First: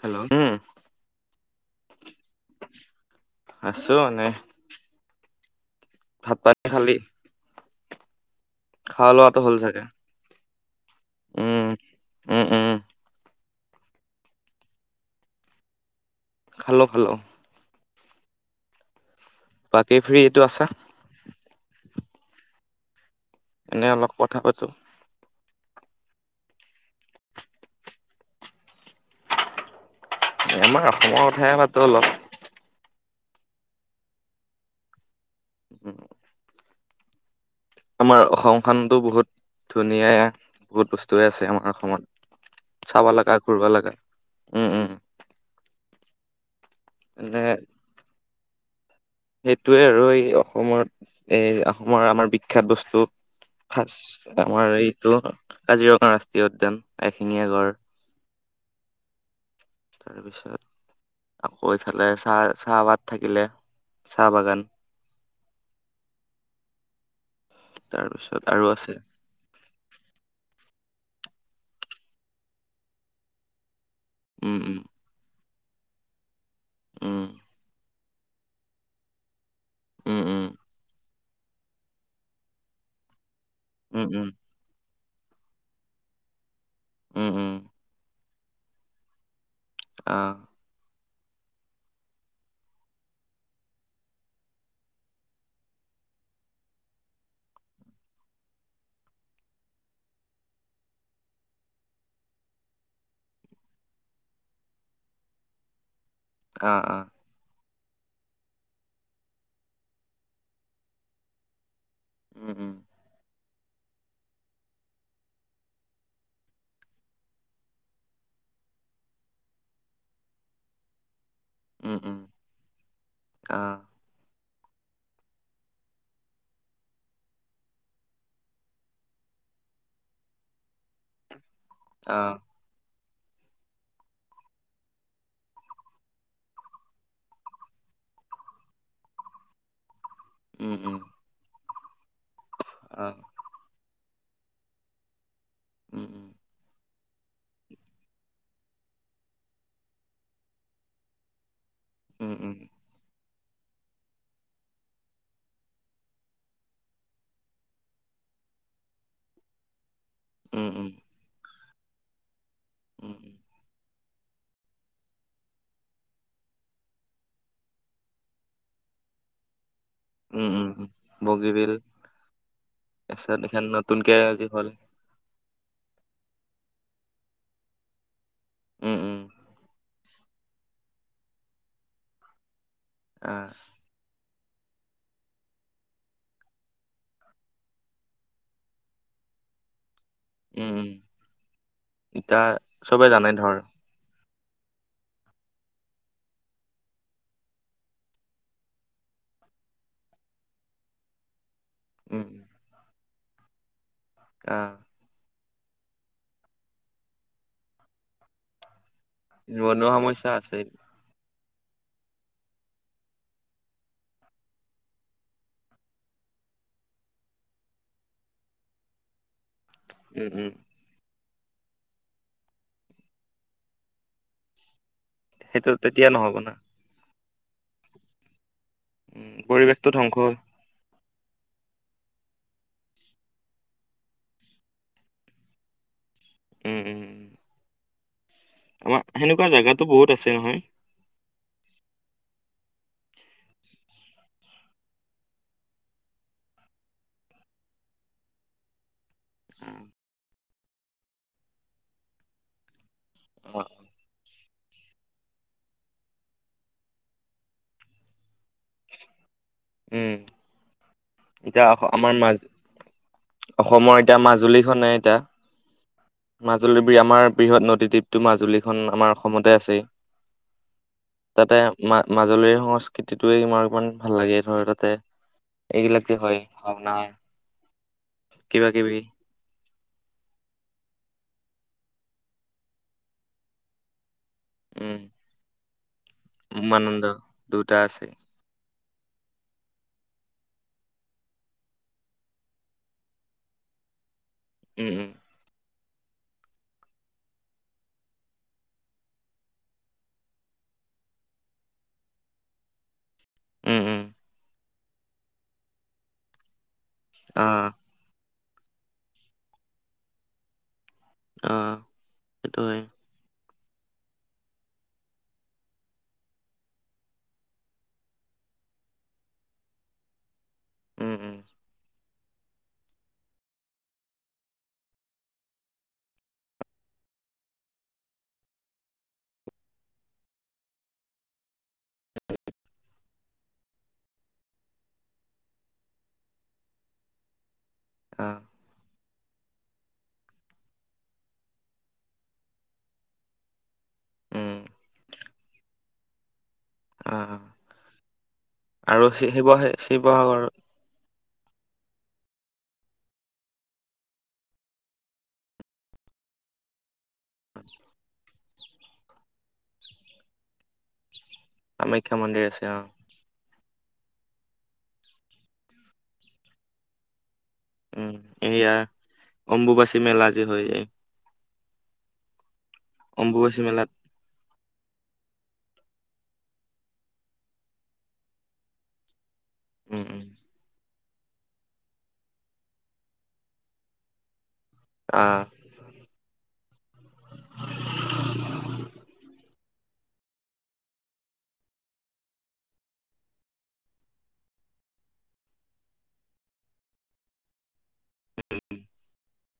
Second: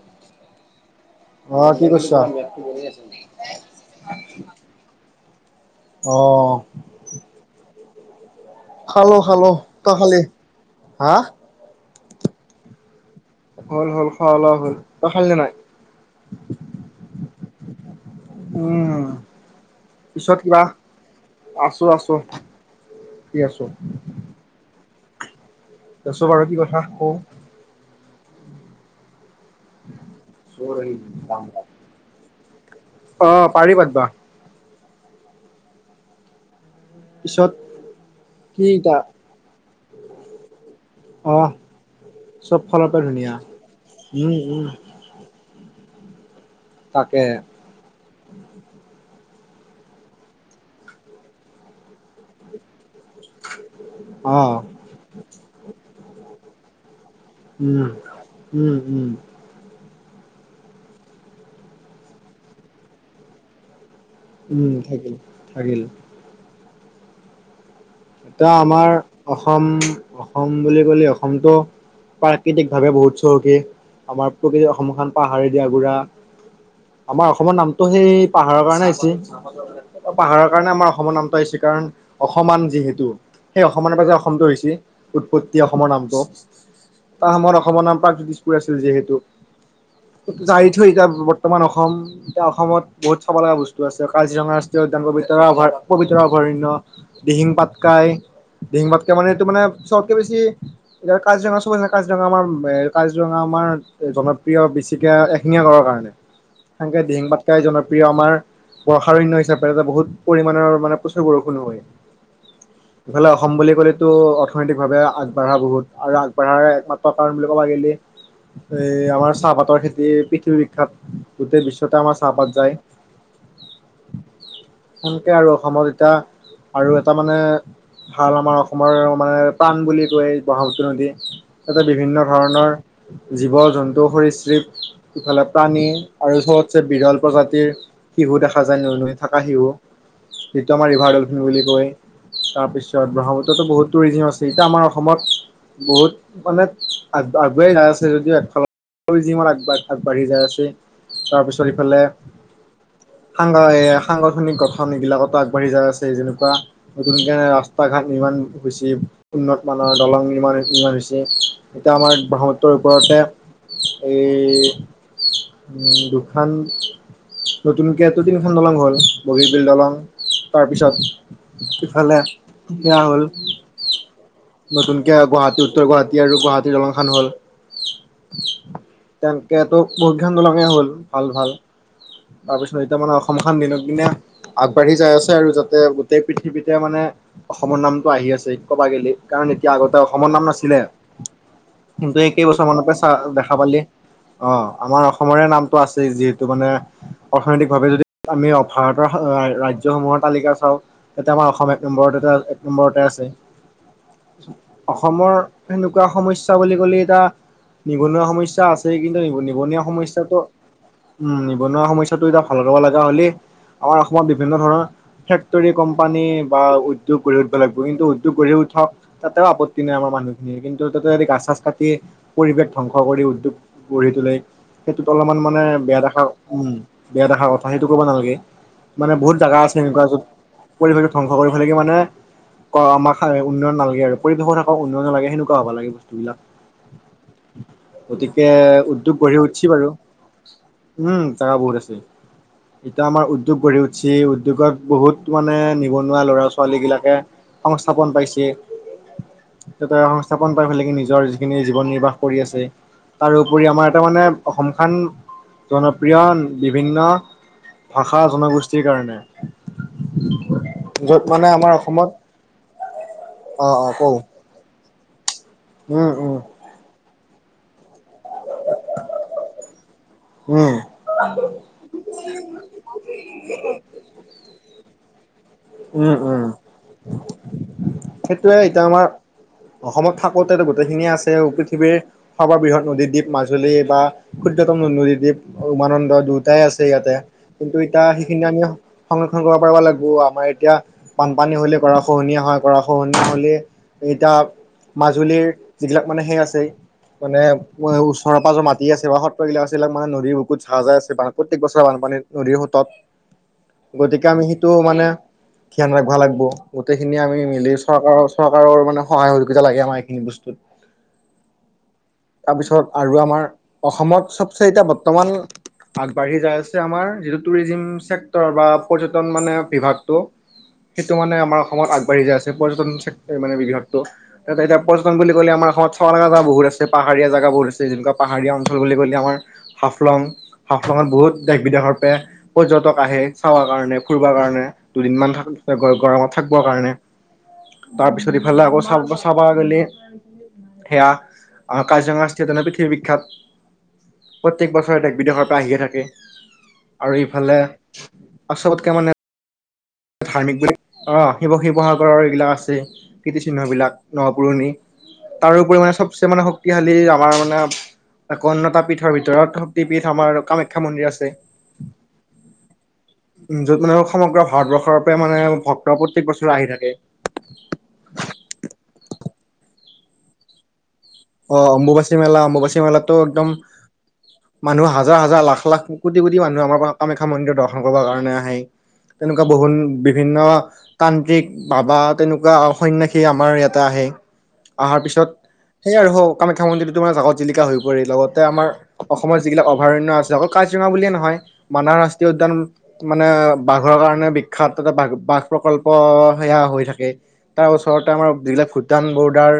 Hello, উম। অ কি কইছ? আছো এনে ভাত পানী খালি? খোৱা খালো লোৱাটো খালো হ'ল চাগে তই খালি? হা? উম উম উম। হল হল খোৱা লোৱা হ'ল। তই খালি নে নাই? খালো খালো। উম, বাকী পিছত ফ্ৰীটো কিবা, আছা আছো আছো। ফ্ৰী আছো এনেই অলপ কথা পাতো। দেচো বাৰু কি কথা কওঁ। এ আমাৰ অসমত সেয়াই মাতটো অলপ। অ পাৰি পাতবা। উম। পিছত - আমাৰ অসমখনতো বহুত ধুনীয়া বহুত বস্ত - ৱে অ আছে আমাৰ অসমত চব ফালৰ পৰা চাব ধুনীয়া লগা, ঘুৰ ব লগা। উম উম। তাকে এনে সেইটোৱে আৰু এই অসমত এই আহোমৰ আমাৰ বিখ্যাত বস্তু - ফাষ্ট অ আমাৰ এইটো কাজিৰঙা ৰাষ্ট্ৰীয় উদ্যান এশিঙীয়া গড়। উম উম উম। তাৰ পিছত আকৌ এইফালে চাহ চাহপাত থাকিলে। চাহ বাগান উম থাকিল থাকিল। তাৰপিছত এতিয়া আৰু আমাৰ আছে - অসম অসম বুলি ক'লে অসমটো প্ৰাকৃতিকভাৱে বহুত চহকী। আমাৰ উম গোটেই উম অসমখন পাহাৰ দি আগুৰা। আমাৰ অসমৰ নামটো সেই - পাহাৰৰ কাৰণে আহিছি উম উম উম পাহাৰৰ কাৰণে আমাৰ অসমৰ নামটো আহিছি কাৰণ অসমান যিহেতু। সেই অসমানৰ উম পৰা যে উম অসমটো হৈছি উৎপত্তি অসমৰ নামটো। এটা উম উম সময়ত অসমৰ নাম প্ৰাক জ্যোতিষপুৰ আছিল যিহেতু, আহ যা এৰি থৈ এতিয়া ব- বৰ্তমান অসম। এতিয়া অসমত বহুত চাব লগা বস্তু আছে কাজিৰঙা ৰাষ্ট্ৰীয় উদ্যান ববিতৰা অভয়া পবিতৰা অভয়াৰণ্য - দিহিং পাতকাই দিহিং পাতকাই মানে এইটো মানে চবতকে বেছি - এতিয়া কাজিৰঙা চাব চাব লাগে কাজিৰঙা আমাৰ কাজিৰঙা আমাৰ জনপ্ৰিয় বেছিকে এহ- এশিঙীয়া গড়ৰ কাৰণে আহ আহ সেনেকে দীহিং পাট- কাই জনপ্ৰিয় আমাৰ বৰ্ষাৰণ্য হিচাপে এটা বহুত পৰিমাণৰ মানে প্ৰচুৰ বৰষুণ হয়। উম উম। ইফালে অসম বুলি ক'লেতো অৰ্থনৈতিকভাৱে আগবাঢ়া বহুত আৰু আগবাঢ়াৰ একমাত্ৰ কাৰণ বুলি ক'ব গ'লে - এই আমাৰ চাহপাতৰ খেতি পৃথিৱী বিখ্যাত - গোটেই উম বিশ্বতে উম আমাৰ চাহপাত যায়। আহ সেনকে আৰু অসমত এতিয়া আৰু এ- টা মানে ভাল আমাৰ অসমৰ মানে প্ৰাণ বুলি কয় ব্ৰহ্মাপুত্ৰ নদী। তাতে বিভিন্ন আহ ধৰণৰ - জীৱ জন্তু সৰিশ্ৰিপ ইফালে প্ৰাণী আৰু চবতছে বিৰল প্ৰজাতিৰ - শিশু দেখা যায় নৈ নৈ থকা শিশু যিটো উম আমাৰ উম ৰিভাৰ ডলফিন বুলি কয়। তাৰপিছত আহ ব্ৰহ্মপুত্ৰতো বহুত টুৰিজিম আছে এতিয়া আমাৰ অসমত উম উম বহুত মানে আগবাঢ়ি যায় আছে যদিও একফালৰ টুৰিজিমত আগবাঢ়ি যাই আছে তাৰপিছত ইফালে উম সাংগ সাংগঠনিক গঠন এইগিলাকতো আগবাঢ়ি যায় আছে যেনেকুৱা নতুনকে ৰাস্তা ঘাট নিৰ্মাণ হৈছে উন্নত মানৰ দলং নিৰ্মাণ উম উম উম হৈছে - এতিয়া আমাৰ ব্ৰহ্মপুত্ৰ ওপৰতে এ উম দুখন নতুনকেটো তিনিখন দলং হল বগিবিল দলং উম উম উম তাৰপিছত বগীবিল ইফালে সেয়া হ'ল তাৰপিছত এখন নতুনকে আজি হ'ল নতুন গুৱাহাটী উত্তৰ গুৱাহাটী আৰু গুৱাহাটীৰ দলং খান হল উম উম তেনেকেতো বহুত কেইখন দলং এ হ'ল ভাল ভাল তাৰপিছত এতিয়া মানে আহ অসমখন দিনক দিনে আগবাঢ়ি যাই আছে আৰু যাতে গোটেই পৃথিৱীতে মানে অসমৰ নামটো আহি আছে কব গেলে। কাৰণ এতিয়া আগতে অসমৰ নাম উম নাছিলে উম কিন্তু এই ইতা কেইবছৰ মানৰ পৰা চ চবে জানে দেখা ধৰ পালি অ আমাৰ অসমৰে নামটো আছে যিহেতু মানে অৰ্থনৈতিক ভাৱে যদি আমি ভাৰতৰ ৰাজ্যসমূহৰ তালিকা চাওঁ এতে আমাৰ অসম এক নম্বৰতে উম উম এক নম্বৰতে আছে। আহ অসমৰ সেনেকুৱা সমস্যা বুলি ক'লে এতিয়া নিবনুৱা সমস্যা আছেই কিন্তু - নিবনুৱা সমস্যা সমস্যাটো আছে উম নিবনুৱা সমস্যাটো এটিয়া ভাল কৰিব লগা হ'লে আমাৰ অসমত বিভিন্ন ধৰণৰ ফেক্টৰী কম পানী বা উদ্যোগ গৰি উঠা লাগিব কিন্তু উদ্যোগ গঢ়ি উঠক তাতেও আপত্তি নাই আমাৰ উম উম মানুহখিনিৰ কিন্তু জতে ততে যদি গাছ চাছ কাটি পৰিৱেশ ধ্বংস কৰি উদ্যোগ গঢ়ি তোলে, সেইটোত অলপমান মানে সেইটো বেয়া তেতিয়া দেখা নহ'ব না উম বেয়া দেখাৰ কথা সেইটো কৰিব নালাগে। মানে উম বহুত জেগা আছে পৰিৱেশটো এনেকুৱা ধ্বংস যত হ'ল। পৰিৱেশটো ধ্বংস কৰিব লাগে মানে অ আমাক উন্নয়ন নালাগে আৰু পৰিৱেশো থাকক উন্নয়নো লাগে সেনেকুৱা হ'ব লাগে বস্তু বিলাক। উম উম উম গতিকে আমাৰ উদ্যোগ গঢ়ি সেনেকুৱা উঠিছে জেগাতো বাৰু। বহুত আছে নহয়। উম জাগা বহুত আছে এতিয়া আমাৰ উদ্যোগ গঢ়ি উঠিছে উদ্যোগত বহুত, মানে নিবনুৱা ল'ৰা ছোৱালীবিলাকে সংস্থাপন পাইছে। সংস্থাপন পাইফেলে নিজৰ যিখিনি জীৱন নিৰ্বাহ কৰি আছে তাৰ অ উপৰি আমাৰ তাৰ মানে অসমখন জনপ্ৰিয় বিভিন্ন ভাষা জনগোষ্ঠীৰ কাৰণে উম য'ত মানে এতিয়া অসমত আমাৰ মাজ অ', অ', অসমৰ কওঁ এতিয়া মাজুলী খনে এতিয়া উম উম মাজুলী বি আমাৰ বৃহৎ নদী দ্বীপ। টো মাজুলীখন আমাৰ অসমতে আছেই উম, তাতে মা মাজুলীৰ সংস্কৃতিটোৱে মাৰ ইমান ভাল লাগে ধৰ তাতে এইবিলাক উম, যে হয় উম, ভওনা সেইটোয়ে কিবা এতিয়া কিবি আমাৰ - অসমত থাকোতেটো গোটেইখিনিয়ে আছে আৰু পৃথিৱীৰ সৰ্ববৃহৎ নদীদ্বীপ মাজুলী বা ক্ষুদ্যতম উম নদীদ্বীপ উমানন্দ দ্বীপ এটাই আছে উমানন্দ ইয়াতে দুটা কিন্তু আছে এতিয়া সেইখিনি আমি সংৰক্ষণ কৰিব পাৰিব লাগিব আমাৰ এতিয়া বানপানী হ'লে গৰাখহনীয়া হয় গৰাখহনীয়া হ'লে এতিয়া উম উম মাজুলীৰ যিবিলাক মানে সেই আছে মানে ও ওচৰে পাজৰে মাটি আছে বা সত্ৰবিলাক আছে এইবিলাক মানে নদীৰ বুকুত যাহ যায় আছে প্ৰত্যেক বছৰে বানপানীত নদীৰ সোঁতত উম উম গতিকে, আমি সেইটো মানে ধ্যান ৰাখিব লাগিব। গোটেইখিনিয়ে আমি অ মিলি চৰকাৰৰ চৰকাৰৰ মানে সহায় সহযোগিতা লাগে আমাৰ এইখিনি বস্তুত। অ সেইটো তাৰপিছত হয় আৰু আমাৰ অসমত চবচে এতিয়া বৰ্তমান আগবাঢ়ি যাই আছে আমাৰ যিটো টুৰিজিম চেক্টৰ বা পৰ্যটন মানে বিভাগ টো উম সেইটো উম মানে আমাৰ অসমত আগবাঢ়ি যায় আছে। পৰ্যটন চেক মানে বিভাগটো। তাতে এতিয়া পৰ্য্যটন বুলি ক'লে আমাৰ অসমত চাব লগা জেগা বহুত আছে, পাহাৰীয়া জেগা বহুত আছে। যেনেকুৱা পাহাৰীয়া অঞ্চল বুলি ক'লে আমাৰ হাফলং হাফলঙত বহুত দেশ বিদেশৰ পৰা পৰ্যটক আহে চাব কাৰণে, ফুৰিব কাৰণে। দুদিনমান থাক গ গৰমত থাকিব কাৰণে। অ তাৰপিছত ইফালে আকৌ চাব চাব চাব গ'লে সেয়া আ কাজিৰঙা ষ্টেট এনে পৃথিৱী বিখ্যাত। উম প্ৰত্যেক বছৰে দেশ বিদেশৰ পৰা আহিয়ে থাকে। অ আৰু এইফালে আ চবতকে মানে শি শিৱহে ধাৰ্মিক বুলি অঁ, শিৱ শিৱসাগৰৰ এইবিলাক আছে কীৰ্তিচিহ্ন বিলাক ন পুৰণি। তাৰোপৰি মানে চবচে মানে শক্তিশালী আ মাৰ মানে, এক অন্য এটা পীঠৰ ভিতৰত শক্তি পীঠ আমাৰ কামাখ্যা মন্দিৰ আছে। কামাখ্যা মন্দিৰ আছে অঁ। য'ত মানে স সমগ্ৰ ভাৰতবৰ্ষৰ পৰাই মানে ভক্ত প্ৰত্যেক বছৰে আহি থাকে। উম, এইয়া অম্বুবাচী মেলা যে হয় এই অঁ, অম্বুবাচী মেলা, অম্বুবাচী মেলাত্টো একদম অম্বুবাচী মেলাত মানুহ হাজাৰ হাজাৰ লাখ লাখ কো কোটি কোটি মানুহ আমাৰ পৰা কামাখ্যা মন্দিৰ দৰ্শন কৰিব কাৰণে আহে। তেনেকুৱা বহুন উম উম বিভিন্ন তান্ত্ৰিক বা বা তেনেকুৱা সন্ন্যাসী আমাৰ এটা হেৰি আহাৰ পিছত আহ সেইয়ে আৰু হওক, কামাখ্যা মন্দিৰটো তোমাৰ জাকত-জিলিকা হৈ পৰিল লগতে আমাৰ অসমত যিবিলাক অভয়াৰণ্য আছে অকল কাজিৰঙা বুলিয়ে নহয়, মানাহ ৰাষ্ট্ৰীয় উদ্যান মানে বাঘৰ কাৰণে বিখ্যাত তাতে বাঘ বাঘ প্ৰকল্প সেয়া হৈ থাকে। তাৰ ওচৰতে আমাৰ যিবিলাক ভূটান ব'ৰ্ডাৰ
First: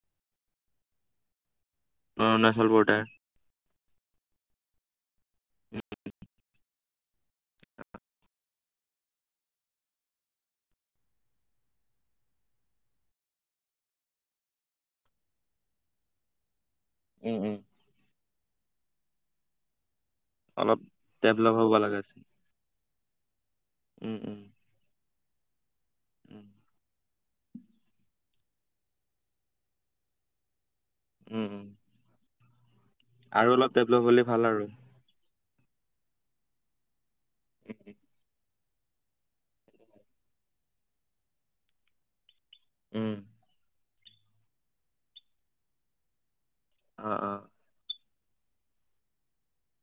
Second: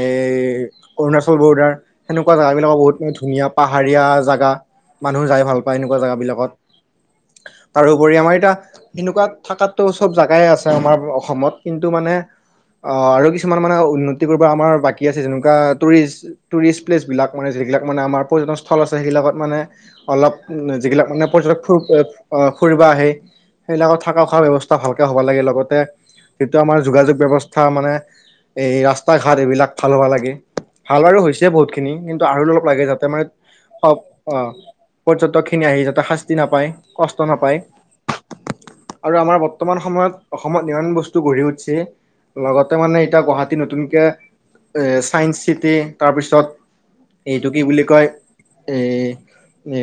এই অৰুণাচল ব'ৰ্ডাৰ সেনেকুৱা জেগা অৰুণাচল বিলাকো বৰ্ডাৰ বহুত মানে ধুনীয়া, পাহাৰীয়া জেগা মানুহ যাই ভাল পায় এনেকুৱা জেগাবিলাকত। তাৰোপৰি আমাৰ এতিয়া এনেকুৱা থাকাত্টো চব জেগাই আছে আমাৰ অ অসমত কিন্তু মানে আঁ আৰু কিছুমান মানে উন্নতি কৰিব আমাৰ বাকী আছে যেনে কা টুৰিষ্ট, টুৰিষ্ট প্লেচ বিলাক উম মানে উম যিবিলাক মানে আমাৰ পৰ্যটন স্থল আছে। সেইবিলাকত মানে অলপ উম যিবিলাক মানে ডেভলপ পৰ্যটক ফু হ'ব লগা এ আছে আ ফুৰিব আহে। সেইবিলাকত উম থকা, উম খোৱা ব্যৱস্ স্থা ভালকে হ'ব লাগে লগতে উম যিটো আমাৰ যোগাযোগ ব্যৱস্থা মানে এই ৰাস্তা-ঘাট এইবিলাক ভাল হব লাগে। ভাল বাৰু উম হৈছে উম বহুতখিনি কিন্তু আৰু অলপ লাগে যাতে মানে আৰু অলপ অক্ ডেভলপ হ'লে ভাল অঁ। আৰু পৰ্যটকখিনি আহি যাতে শাস্তি নাপায়, কষ্ট নাপায়। আৰু আমাৰ বৰ্তমান সময়ত অসমত যিমান বস্তু গঢ়ি উঠিছে লগত তে মানে উম এতিয়া গুৱাহাটী নতুনকে এহ চাইন্স চিটি তাৰপিছত আঁ, আঁ। এইটো কি বুলি কয় এ এ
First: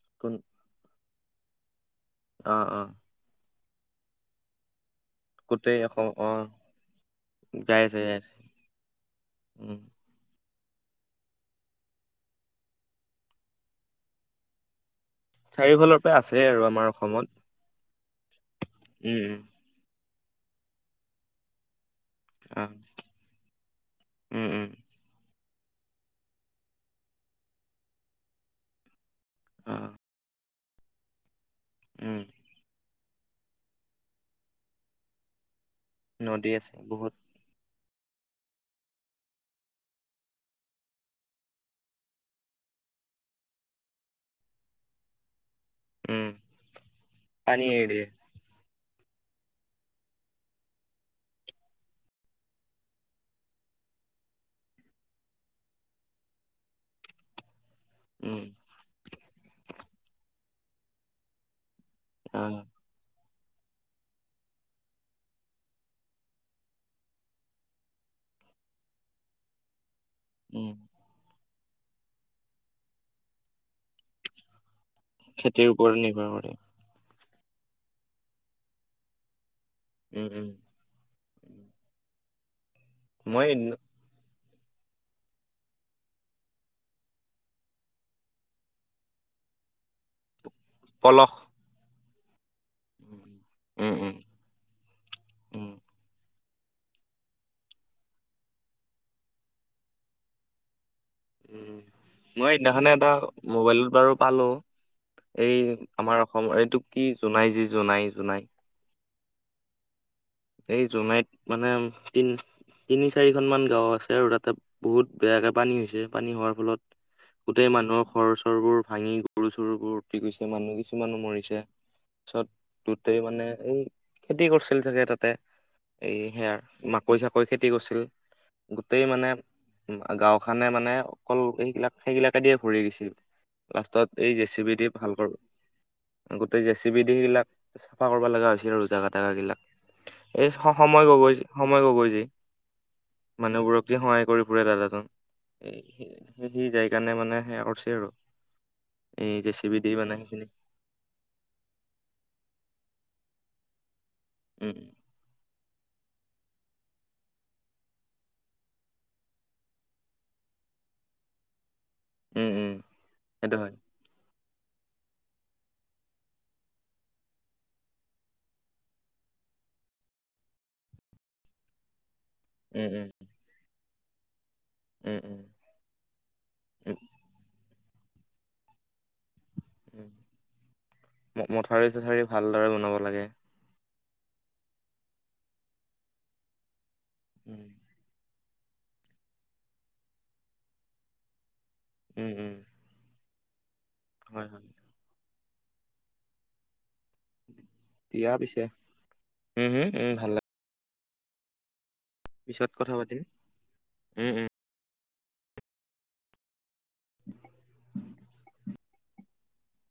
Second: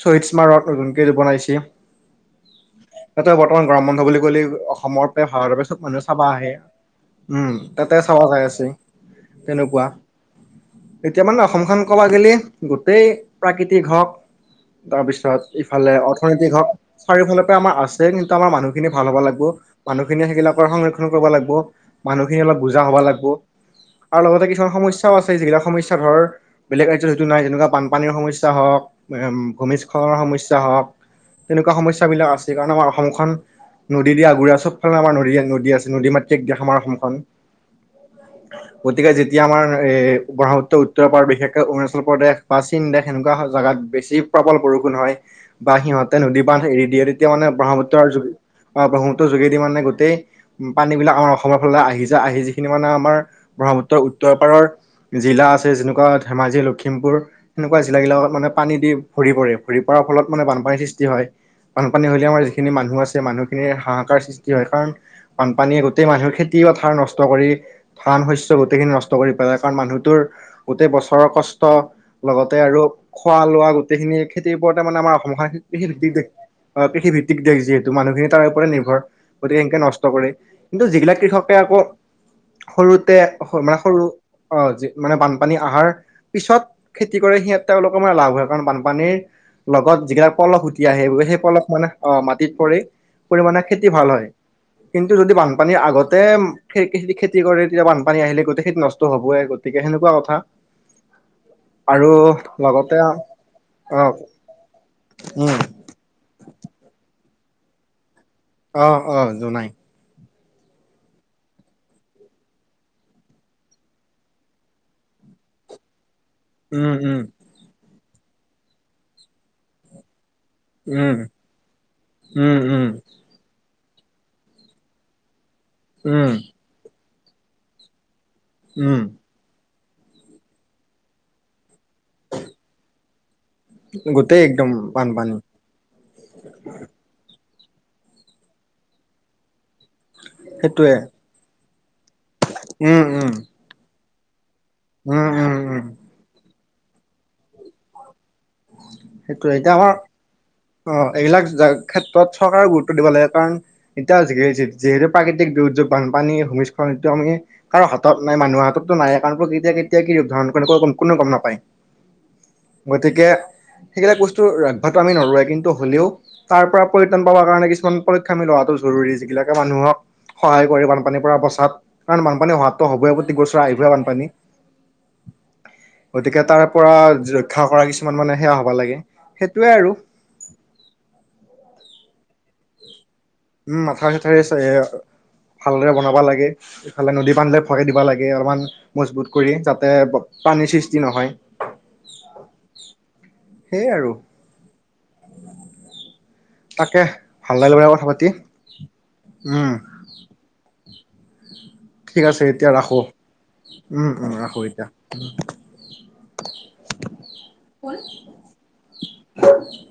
শ্বহীদ কোন স্মাৰক নতুনকে যে বনাইছে অঁ, অঁ। তাতে বৰ্তমান গৰম বন্ধ বুলি ক'লেই অসমত তাতে ভাৰতৰ পৰা গোটেই চব মানুহে অসম চাব অ আহে। উম, তাতে চাব যাই আছে উম তেনেকুৱা। এতিয়া মানে অসমখন ক'বা গ'লে গোটেই প্ৰাকৃতিক হওক তাৰপিছত ইফালে চাৰিওফালৰ পৰা আছে অৰ্থনৈতিক আৰু হওক আমাৰ অসমত চাৰিওফালে আমাৰ আছে কিন্তু আমাৰ মানুহখিনি ভাল উম হ'ব উম লাগব মানুহখিনিয়ে সেইবিলাকৰ সংৰক্ষণ কৰিব লাগব। মানুহখিনি অ অলপ বুজা হ'ব লাগব। আৰু উম লগতে উম কিছুমান সমস্যাও আছে যিবিলাক সমস্যা ধৰ বেলেগ ৰাজ্যত যিটো নাই যেনেকুৱা বানপানীৰ সমস্যা হওক উম, অ ভূমিস্খলনৰ সমস্যা হওক তেনেকুৱা উম সমস্যাবিলাক আছে কাৰণ আমাৰ অসমখন নদী দি আগুৰা চবফালে আমাৰ নদী নদী আছে নদী মাতৃক দিয়া আছে আমাৰ বহুত অসমখন। গতিকে যেতিয়া আমাৰ এ ব্ৰহ্মপত্ৰ উত্তৰ পাৰ বিশেষকে অৰুণাচল প্ৰদেশ বা চীন দেশ এনেকুৱা জাগাত বেছি প্ৰবল বৰষুণ হয় বা সিহঁতে উম নদী বান্ধ এৰি দিয়ে তেতিয়া মানে পানী এৰি দিয়ে ব্ৰহ্মপুত্ৰৰ ব্ৰক্ষ্মপুত্ৰৰ যোগেদি মানে গোটেই পানী বিলাক আমাৰ অসমৰ ফালে আহি যা আহি যিখিনি মানে আমাৰ ব্ৰহ্মপুত্ৰ উত্তৰ পাৰৰ জিলা আছে যেনেকুৱা ধেমাজি, লখিমপুৰ সেনেকুৱা জিলাবিলাকত উম মানে পানী দি ভৰি পৰে ভৰি পৰাৰ ফলত মানে বানপানীৰ সৃষ্টি হয়। বানপানী হলে অ আমাৰ যিখিনি মানুহ আছে মানুহ হাহাকাৰ সৃষ্টি হয় কাৰণ বানপানীয়ে গোটেই মানুহ খেতি পথাৰ নষ্ট কৰি ধান শস্য গোটেই খিনি নষ্ট কৰি পেলাই কাৰণ মানুহটোৰ উম গোটেই বছৰ বৰ কষ্ট লগতে আৰু খোৱা লোৱা সেইখিনি খেতিৰ ওপৰতে মানে আমাৰ অসমখন খেতিৰ ওপৰত [unintelligible] নিৰ্ভৰ কৰে অ', কৃষি ভিত্তিক দেশ যিহেতু মানুহখিনি তাৰ ওপৰতে নিৰ্ভৰ গতিকে এনকে নষ্ট উম কৰে উম কিন্তু যিগিলাক কৃষকে আকৌ সৰুতে মই মানে সৰু অ', মানে বানপানী আহাৰ পিছত খেতি কৰে সিহঁত তেওঁলোকৰ মানে লাভ হয় কাৰণ বানপানীৰ লগত যিগিলাক পলস তিয়া সেই - সেই পলস মানে অ, মাটিত পৰি উম পৰিমাণে উম খেতি ভাল উম হয়। কিন্তু যদি বানপানীৰ আগতে খদি খেতি কৰে তেতিয়া বানপানী পানী আহিলে গোটেইখিন নষ্ট হবই গতিকে সেনেকুৱা কথা। উম, আৰু মই সেইদিনাখনে লগতে এটা মোবাইল অ বাৰু পালো এই উম আমাৰ অসম এইটোক কি জোনাই যি জোনাই - জোনাই অ', অ', জোনাই এই জোনাইত মানে তিন তিনি চাৰিখনমান গাঁও আছে আৰু তাতে বহুত বেয়াকে পানী হৈছে পানী হোৱাৰ ফলত উম উম গোটেই মানুহৰ ঘৰ চৰবোৰ ভাঙি গৰু চৰুবোৰ কিছো মানুহ, কিছো উম মানুহ মৰিছে চত উম উম দুটই মানে এই খেতি কৰছিল চাগে তাতে এই উম সেয়া মাকৈ চাকৈ খেতি কৰছিল। উম গোটেই মানে গাওঁখনেই মানে অকল সেইগিলাক সেইগিলাকে দিয়ে ভৰি গৈছিল। লাষ্টত এই গোটেই জে চি একদম পি দি ভাল বানপানী কৰোঁ গোটেই জেচি বি দি সেইগিলাক চাফা কৰবা লাগা হৈছিল আৰু জাগা তাগা গিলাক। এই সেইটোয়ে সময় গগৈ, সময় গগৈ যে উম, উম, মানুহবোৰক যে সহায় কৰি ফুৰে দাদাজন উম উম এ উম সেই সি যায় কেণে মানে সেয়া কৰছে আৰু এই সেইটোয়ে জে চি এতিয়া বি দি আমাৰ মানে সেইখিনি অ', এইবিলাক ক্ষেত্ৰত চৰকাৰে গুৰুত্ব দিব লাগে কাৰণ এতিয়া যি যি উম যিহেতু প্ৰাকৃতিক দুৰ্যোগ বানপানী ভূমিস্খলন এইটো আমি কাৰো হাতত নাই মানুহৰ হাততটো নাই প্ৰকৃতিয়ে কেতিয়া কি ৰুপ ধাৰণ কোনো গম নাপায়। উম উম গতিকে সেইটো হয় সেইগিলাক বস্তু ৰাখবাটো আমি নৰোৱে কিন্তু হ'লেও তাৰ পৰা পৰিত্ৰাণ পাব কাৰণে কিছুমান পৰীক্ষা মিল হোৱাটো জৰুৰী যিগিলাকে মানুহক সহায় কৰি বানপানীৰ পৰা বচাত কাৰণ বানপানী উম হোৱাততো হবই প্ৰতিক বছৰে আহিবয়ে বানপানী। এ এহ। গতিকে তাৰ পৰা ৰক্ষা কৰা কিছুমান মানে সেয়া হ'বা লাগে সেইটোৱে আৰু। উম ম মথাউৰি চথাৰি ভালদৰে বনাব লাগে। উম মাথাউৰি চাথাউৰি ভালদৰে বনাব লাগে। এইফালে নদী উম পানীলে ভৰা দিবা লাগে অলপমান। মজবুত কৰি যাতে পানীৰ সৃষ্টি নহয়। ওম ওম। সেই আৰু। হয় হয়। তাকে ভাল নাই লগা কথা পাতি। দিয়া পিছে উম হম উম ভালে। ঠিক আছে এতিয়া পিছত কথা ৰাখো পাতিম উম উম ৰাখো এতিয়া। [unintelligible]